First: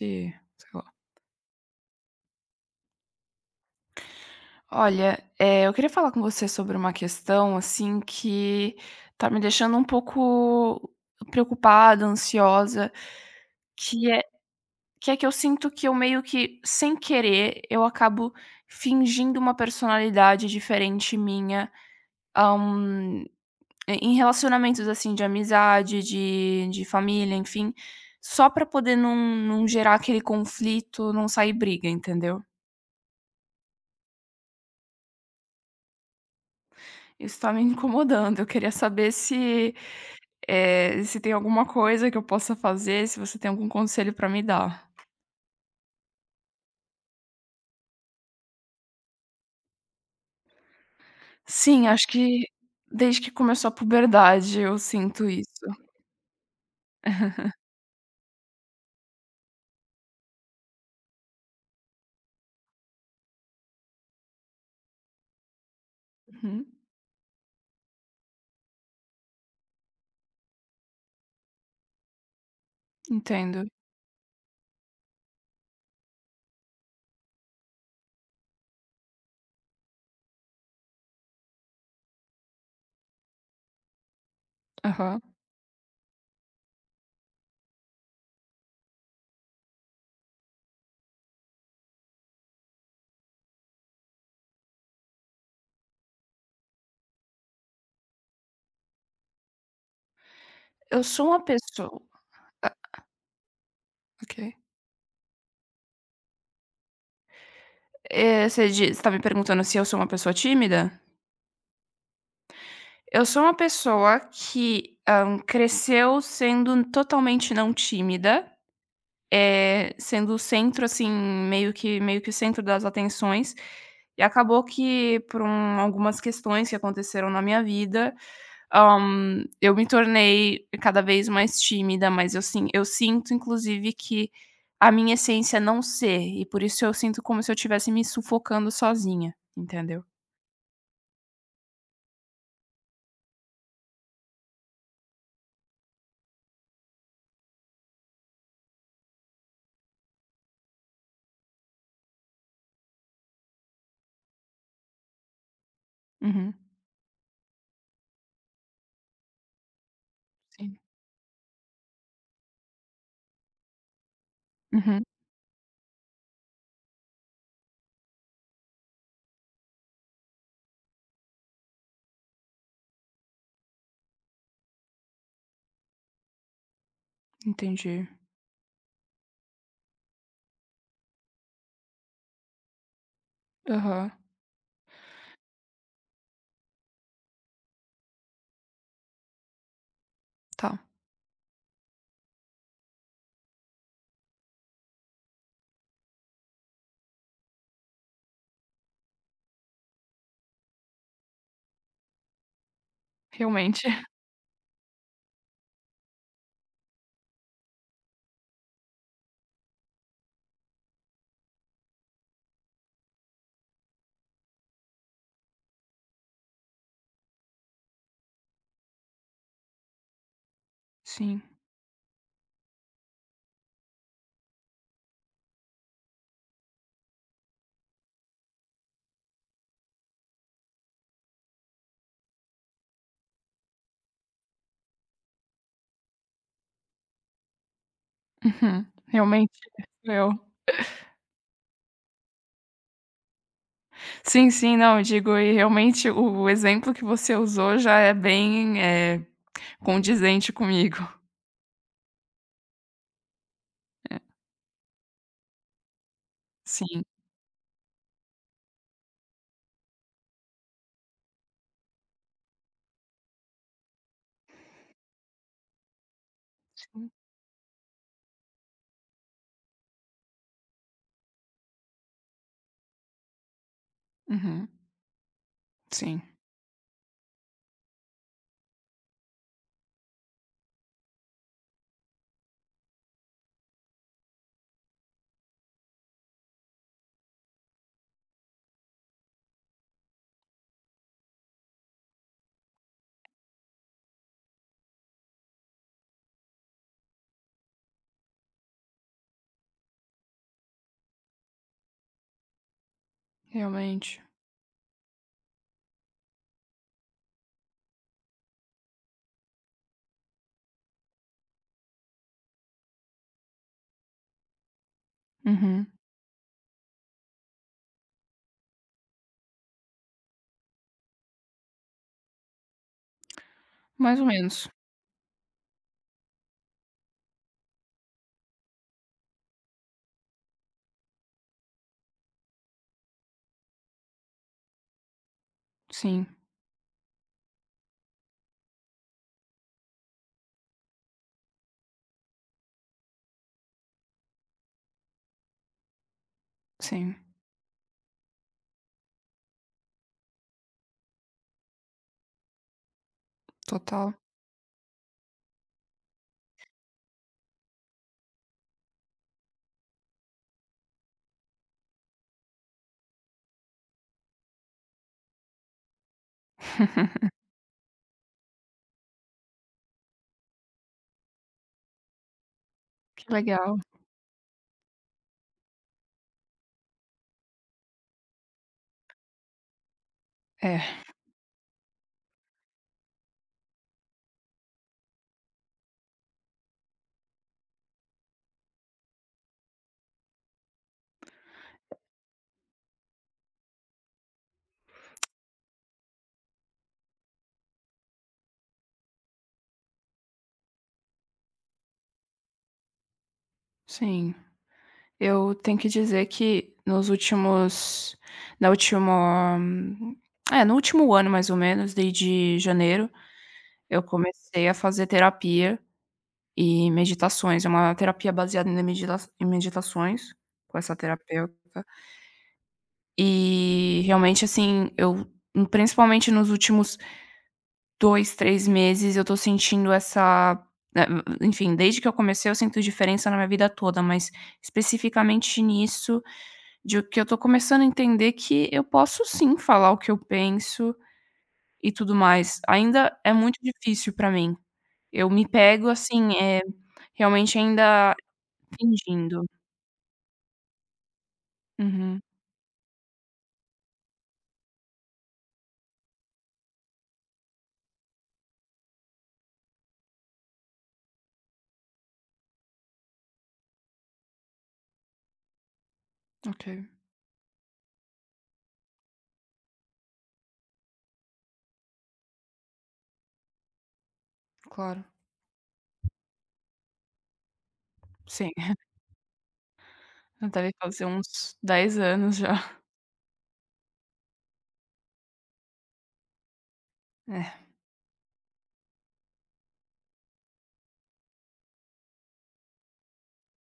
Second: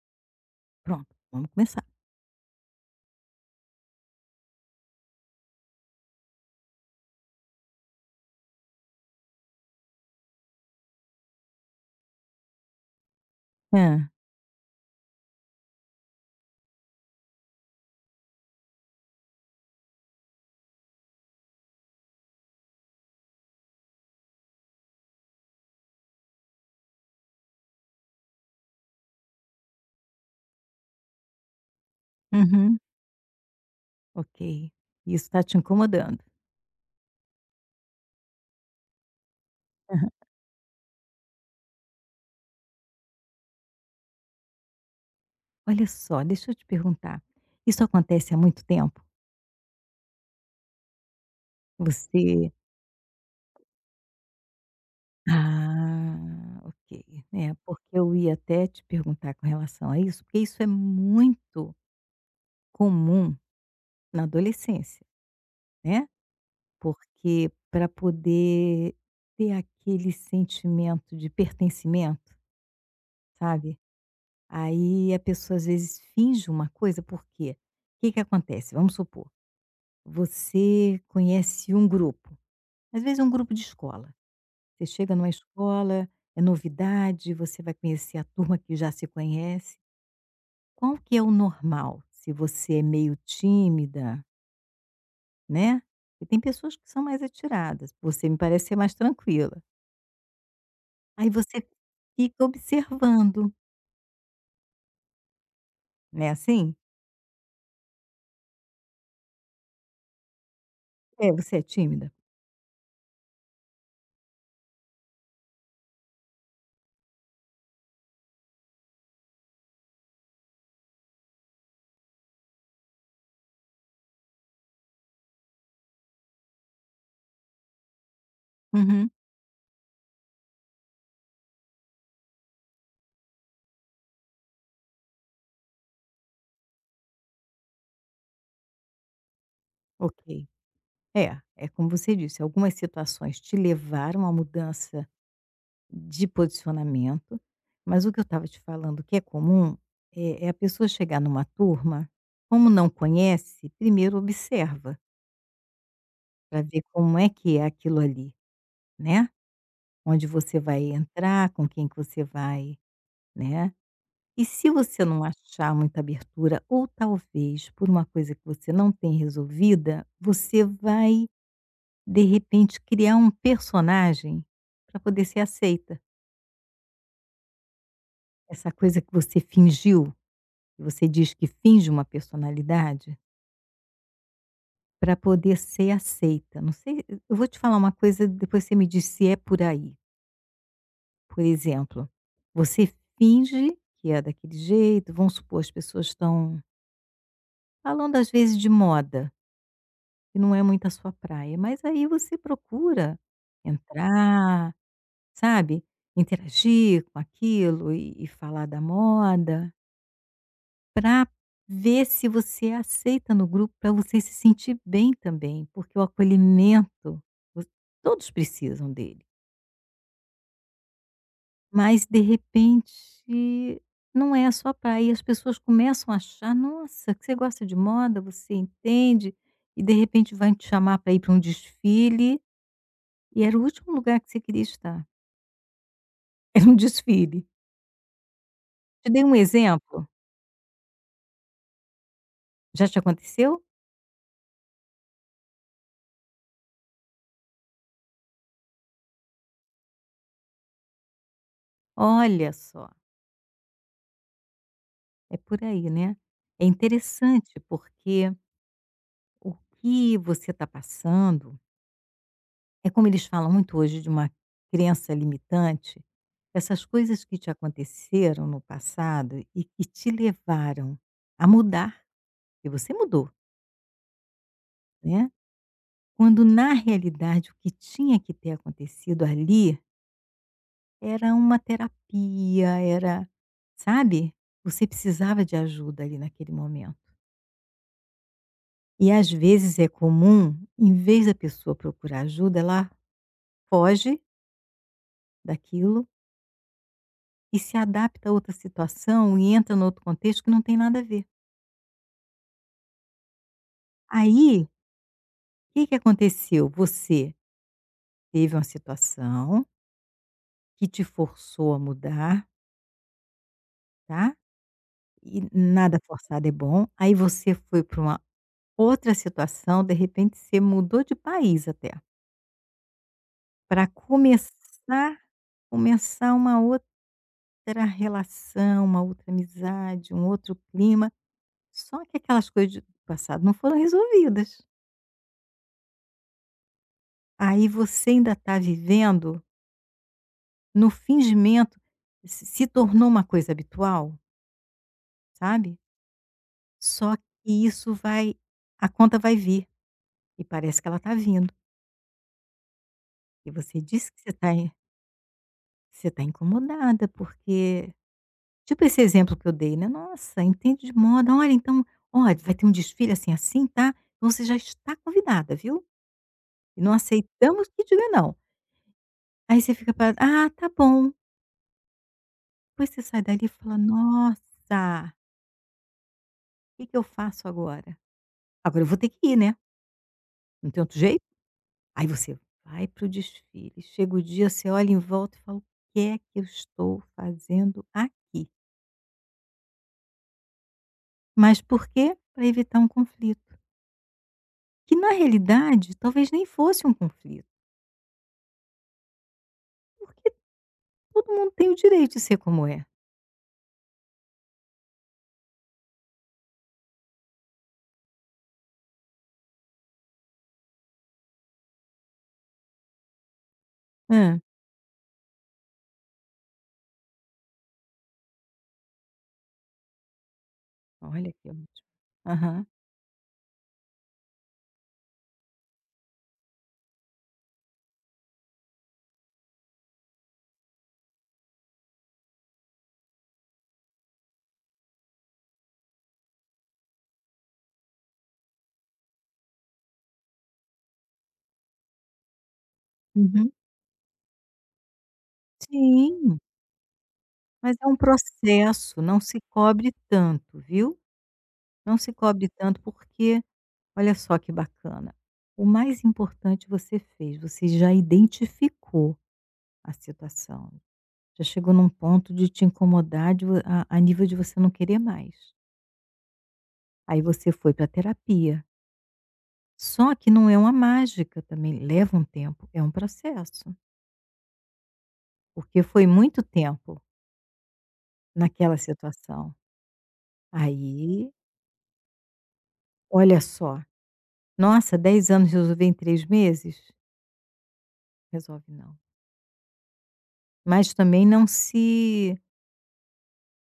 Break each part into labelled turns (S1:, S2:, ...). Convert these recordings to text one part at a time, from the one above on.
S1: De sei lá.
S2: Pronto, vamos começar.
S1: Olha, eu queria falar com você sobre uma questão, assim, que tá me deixando um pouco preocupada, ansiosa, que
S2: Ah,
S1: é que é que eu sinto que eu meio que, sem querer, eu acabo fingindo uma personalidade diferente minha, hã, em relacionamentos, assim, de amizade, de família, enfim, só pra poder não gerar aquele conflito, não sair briga, entendeu?
S2: uhum. Ok, isso está te incomodando.
S1: Isso tá me incomodando. Eu queria saber se,
S2: Aham.
S1: se tem alguma coisa que eu possa fazer, se você tem algum conselho pra me dar.
S2: Olha só, deixa eu te perguntar, isso acontece há muito tempo?
S1: Sim, acho que
S2: Você
S1: desde que começou a puberdade eu sinto isso.
S2: ah, ok. É, porque eu ia até te perguntar com relação a isso, porque isso é muito comum na adolescência, né,
S1: Uhum,
S2: porque para poder ter aquele sentimento de pertencimento,
S1: entendo.
S2: sabe? Aí a pessoa às vezes finge uma coisa, por quê? O que que acontece? Vamos supor, você conhece um grupo, às vezes é um grupo de escola. Você chega
S1: Aham.
S2: numa escola, é novidade, você vai conhecer a turma que já se conhece. Qual que é o normal? Se você é meio tímida, né? E tem pessoas que são mais atiradas, você me parece ser mais tranquila.
S1: Eu sou
S2: Aí
S1: uma
S2: você
S1: pessoa
S2: fica observando,
S1: ok.
S2: né? Assim?
S1: Eh, você diz tá me perguntando se eu sou uma pessoa tímida?
S2: É, você é tímida?
S1: Eu sou uma pessoa que, cresceu sendo totalmente não tímida. Sendo o centro, assim, meio que o centro das atenções, e acabou que por algumas questões que aconteceram na minha vida,
S2: Uhum,
S1: eu me tornei cada vez mais tímida, mas eu sinto inclusive que a minha essência é não ser, e por isso eu sinto como se eu estivesse me sufocando sozinha, entendeu?
S2: ok. É, é como você disse, algumas situações te levaram à mudança de posicionamento, mas o que eu estava te falando que é comum é, é a pessoa chegar numa turma, como não conhece, primeiro observa
S1: Uhum,
S2: para ver como é que é aquilo ali, né? Onde você
S1: sim.
S2: vai entrar, com quem que você vai, né? E se
S1: Uhum,
S2: você não achar muita abertura, ou talvez por uma coisa que você não tem resolvida, você vai de repente criar um personagem para poder ser aceita.
S1: entendi.
S2: Essa coisa que você fingiu, que você diz que finge uma personalidade,
S1: Aham,
S2: para poder ser aceita. Não sei, eu vou te falar uma coisa, depois você me diz se é por aí.
S1: tá,
S2: Por exemplo, você finge que é daquele jeito, vamos supor, as pessoas estão falando, às vezes, de moda, que não é muito a sua praia, mas aí você procura
S1: realmente.
S2: entrar, sabe, interagir com aquilo e falar da moda, para ver se você é aceita no grupo, para você se sentir bem também, porque o acolhimento, vo todos precisam dele,
S1: Sim,
S2: mas de repente não é a sua praia e as pessoas começam a achar: "Nossa, que você gosta de moda, você entende", e de repente vai te chamar para ir para um desfile e era o último lugar que você queria estar, era um desfile.
S1: uhum,
S2: Te dei um
S1: realmente
S2: exemplo,
S1: eu.
S2: já te aconteceu?
S1: Sim, sim, não, eu digo, e realmente o exemplo que você usou já é bem, condizente comigo.
S2: Olha só,
S1: É,
S2: é por aí, né. É
S1: sim,
S2: interessante, porque o que você está passando é como eles falam muito hoje de uma crença limitante, essas
S1: sim.
S2: coisas que te aconteceram no passado e que te levaram a mudar, e você mudou,
S1: Uhum.
S2: né,
S1: Sim,
S2: quando na realidade o que tinha que ter acontecido ali era uma terapia, era, sabe, você precisava de ajuda ali naquele momento. E às vezes é comum, em vez da pessoa procurar ajuda, ela foge daquilo e se adapta a outra situação e entra num outro contexto que não tem nada a ver.
S1: realmente.
S2: Aí, o que que aconteceu? Você teve uma situação que te forçou a mudar, tá? E
S1: Uhum.
S2: nada forçado é bom. Aí você foi para uma outra situação, de repente você mudou de país até, para
S1: Mais ou menos.
S2: começar uma outra relação, uma outra amizade, um outro clima. Só que aquelas coisas de do passado não foram resolvidas.
S1: Sim,
S2: Aí você ainda está vivendo no fingimento, se tornou uma coisa habitual, sabe. Só
S1: sim,
S2: que isso vai, a conta vai vir, e parece que ela está vindo. E você disse
S1: total.
S2: que você está incomodada, porque tipo esse exemplo que eu dei, né: "Nossa, entende de moda. Olha, então, olha, vai ter um desfile assim, assim, tá? Então você já está convidada, viu? E não aceitamos que diga não". Aí você fica para, "Ah, tá bom". Depois você sai
S1: Que
S2: dali e fala:
S1: legal.
S2: "Nossa, o que que eu faço agora? Agora eu vou ter que ir, né, não tem outro
S1: É,
S2: jeito". Aí você vai para o desfile, chega o dia, você olha em volta e fala: "O que é que eu estou fazendo aqui?". Mas por quê? Para evitar um conflito, que na realidade talvez nem fosse um conflito, porque todo mundo tem o direito de ser como é.
S1: sim. Eu tenho que dizer que nos últimos na última é, no último ano mais ou menos, desde janeiro, eu
S2: Hã.
S1: comecei a fazer terapia e meditações, é uma terapia baseada em meditações, com essa
S2: Olha que
S1: terapeuta.
S2: ótimo. Aham.
S1: E realmente, assim, eu principalmente nos últimos 2 3 meses eu tô sentindo essa eh, enfim, desde que eu comecei eu sinto diferença na minha vida toda, mas especificamente nisso, de que eu tô começando a entender que eu posso sim falar o que eu penso e tudo mais. Ainda é
S2: Uhum.
S1: muito difícil pra mim. Eu me pego assim,
S2: Sim,
S1: é realmente
S2: mas é um
S1: ainda
S2: processo, não se
S1: fingindo.
S2: cobre tanto, viu. Não se
S1: Uhum.
S2: cobre tanto porque, olha só que bacana. O mais importante você fez, você já identificou a situação. Já chegou num ponto de te incomodar, de vo a nível de você não querer mais.
S1: Ok,
S2: Aí você foi para terapia. Só que não é uma mágica também, leva um tempo, é um processo,
S1: claro.
S2: porque foi muito tempo
S1: Sim,
S2: naquela situação.
S1: deve fazer
S2: Aí,
S1: uns 10 anos já.
S2: olha só, nossa, 10 anos resolver em 3 meses?
S1: É,
S2: Resolve não. Mas também não se,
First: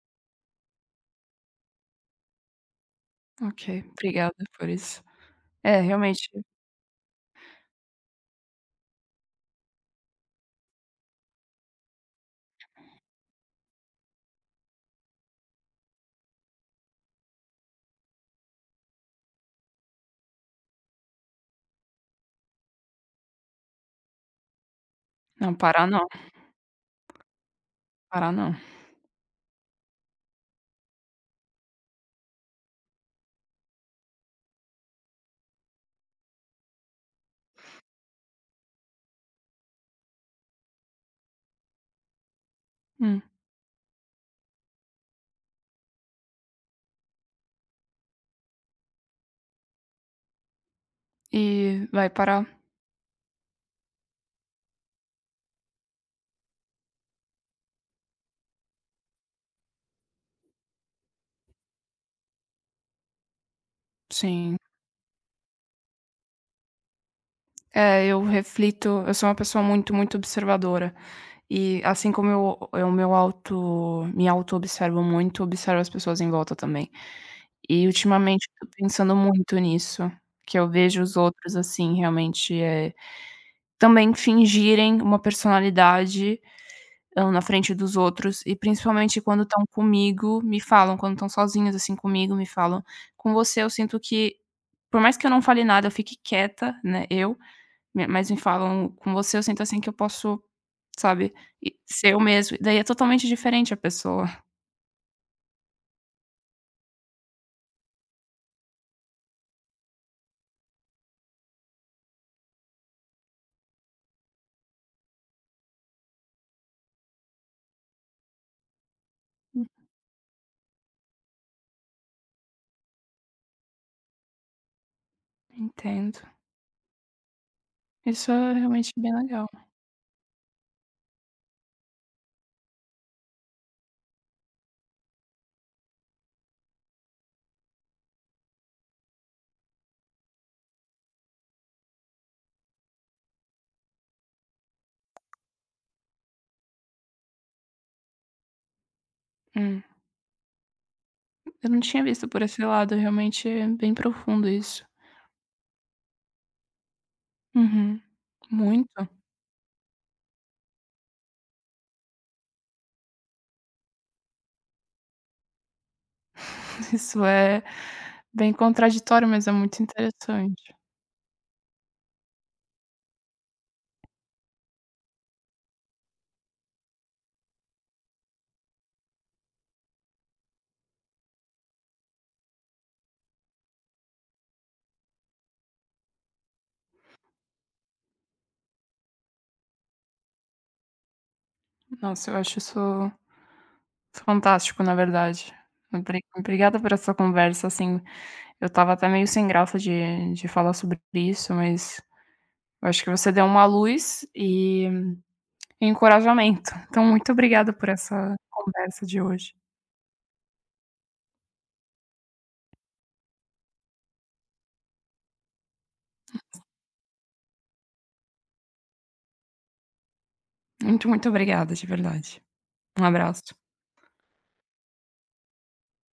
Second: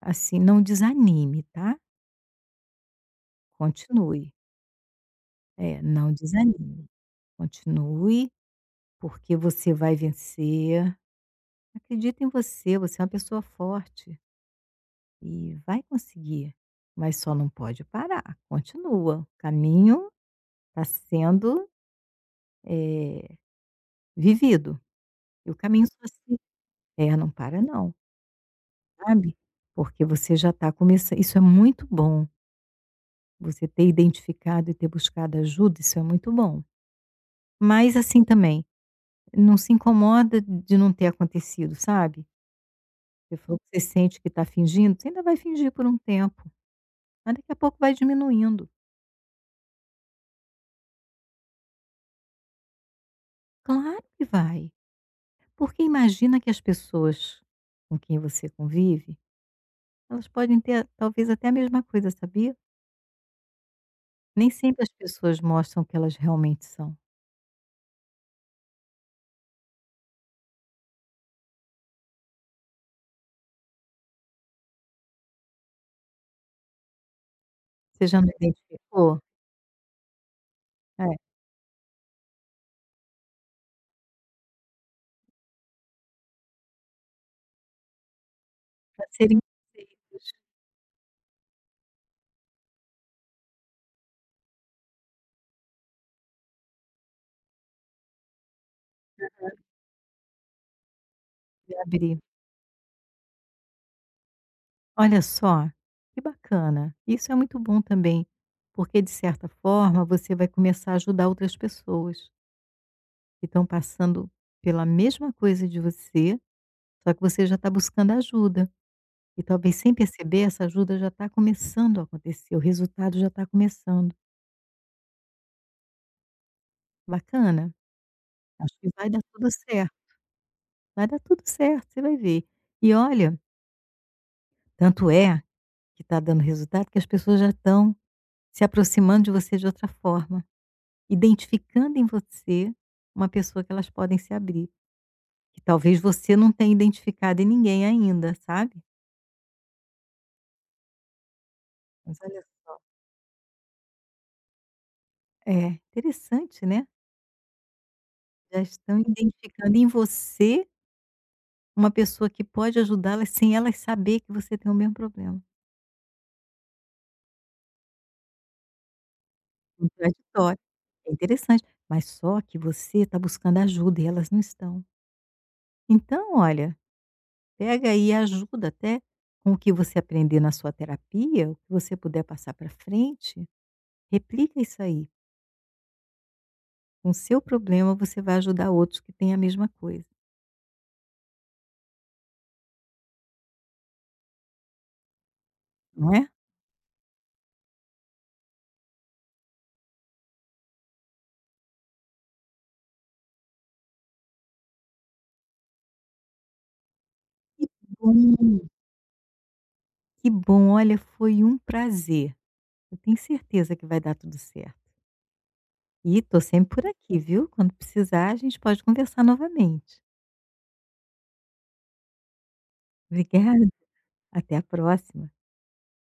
S2: assim, não desanime, tá?
S1: ok,
S2: Continue.
S1: obrigada por isso. É,
S2: É, não
S1: realmente,
S2: desanime. Continue, porque você vai vencer. Acredita em você, você é uma pessoa forte e vai conseguir, mas só não pode parar. Continua. O caminho está sendo, eh, vivido, e
S1: não,
S2: o
S1: parar
S2: caminho
S1: não,
S2: só se, é, não para não,
S1: parar não.
S2: sabe, porque você já está começando. Isso é muito bom, você ter identificado e ter buscado ajuda, isso é muito bom. Mas assim também, não se incomoda de não ter acontecido, sabe.
S1: Hum.
S2: Você falou que você sente que está fingindo, você ainda vai fingir por um tempo, mas daqui a pouco vai diminuindo.
S1: E vai parar,
S2: Claro que vai, porque imagina que as pessoas com quem você convive, elas podem ter talvez até a mesma coisa, sabia. Nem
S1: sim.
S2: sempre as pessoas mostram o que elas realmente são.
S1: É, eu reflito, eu sou uma pessoa muito, muito observadora. E assim como eu, me auto-observo muito, observo as pessoas em volta também. E
S2: Você já não
S1: ultimamente eu tô pensando
S2: identificou?
S1: muito nisso, que eu vejo os
S2: É,
S1: outros assim, realmente é também fingirem uma personalidade, na frente dos outros e
S2: pra
S1: principalmente
S2: serem
S1: quando estão
S2: aceitos,
S1: comigo, me falam, quando estão sozinhos, assim, comigo, me falam: "Com você eu sinto que por mais que eu não fale nada, eu fique quieta, né, eu, me mas me falam: "Com você eu sinto, assim, que eu posso", sabe,
S2: se
S1: e ser
S2: abrir.
S1: eu mesmo", e daí é totalmente diferente a pessoa.
S2: Olha só, que bacana. Isso é muito bom também, porque de certa forma você vai começar a ajudar outras pessoas que estão passando pela mesma coisa de você, só que você já está buscando ajuda. E talvez sem perceber, essa ajuda já está começando a acontecer, o resultado já está começando.
S1: Entendo.
S2: Bacana.
S1: Isso é
S2: Acho que
S1: realmente
S2: vai
S1: bem
S2: dar
S1: legal.
S2: tudo certo. Vai dar tudo certo, você vai ver. E olha, tanto é que está dando resultado que as pessoas já estão se aproximando de você de outra forma. Identificando em você uma pessoa que elas podem se abrir, que talvez você não tenha identificado em ninguém ainda, sabe.
S1: Hum. Eu não tinha
S2: Mas
S1: visto por
S2: olha,
S1: esse lado, realmente é bem profundo isso.
S2: é, interessante, né.
S1: Uhum.
S2: Já estão
S1: Muito.
S2: identificando em você uma pessoa que pode ajudá-las sem elas saber que você tem o mesmo problema.
S1: Isso é bem contraditório, mas é muito
S2: Contraditório.
S1: interessante.
S2: É interessante, mas só que você está buscando ajuda e elas não estão. Então, olha, pega aí ajuda até com o que você aprender na sua terapia, o que você puder passar para frente, replica isso aí. Com o seu problema, você vai ajudar outros que têm a mesma coisa,
S1: Nossa, eu acho isso fantástico, na verdade.
S2: não é?
S1: Obrigada por essa conversa, assim, eu estava até meio sem graça de falar sobre isso, mas eu acho que você deu uma luz e encorajamento. Então muito obrigada por essa
S2: Hum.
S1: conversa de hoje.
S2: Que bom, olha, foi um prazer. Eu tenho certeza que vai dar tudo certo. E tô sempre por aqui, viu? Quando precisar, a gente pode conversar novamente.
S1: Muito, muito obrigada, de verdade. Um abraço.
S2: Obrigada, até a próxima.